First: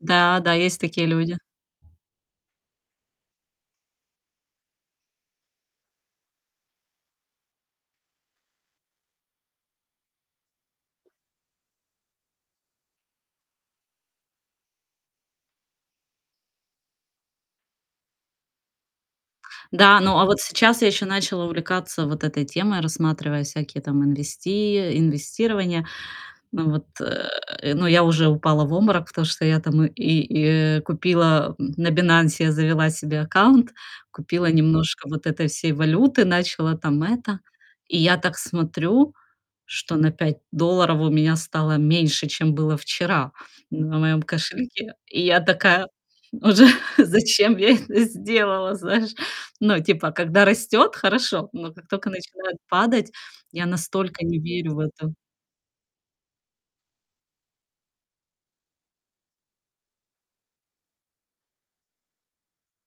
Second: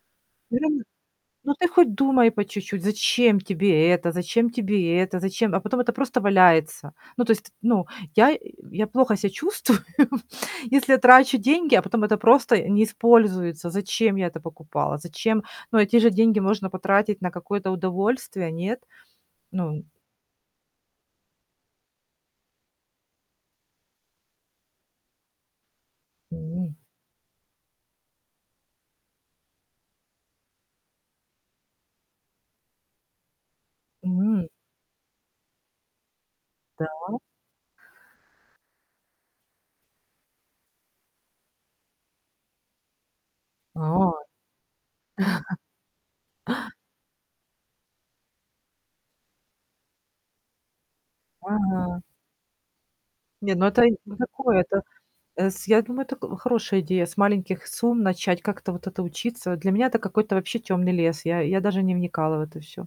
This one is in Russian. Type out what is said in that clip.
Да, да, есть [unintelligible] такие люди. Ну, ты хоть думай по чуть-чуть, зачем тебе это, зачем тебе это, зачем а потом это просто валяется. Ну, то есть, ну, я я плохо ся чувствую, если я трачу деньги, а потом это просто не используется. Зачем я это покупала? Зачем? Ну, эти же деньги можно потратить на какое-то удовольствие, нет? Ну Да, ну, а вот сейчас я ещё начала увлекаться вот этой темой, рассматривая всякие там инвести э, инвестирования. М. Вот, э, но я уже упала в обморок, потому что я там и и купила, м, на "Бинансе", завела себе аккаунт, купила М. немножко вот этой всей валюты, начала там Да? это, и я так смотрю, что на 5 долларов у меня стало меньше, чем было вчера на А. моём кошельке. И я такая уже:" Зачем я это сделала?" Знаешь? Ну, типа, когда растёт- хорошо, но как Ага. только начинает падать, Не, ну, я это это настолько не такое. верю в Это, это. э, с я думаю, это хорошая идея с маленьких сумм начать как-то вот это учиться. Для меня это какой-то вообще темный лес. Я я даже не вникала в это всё.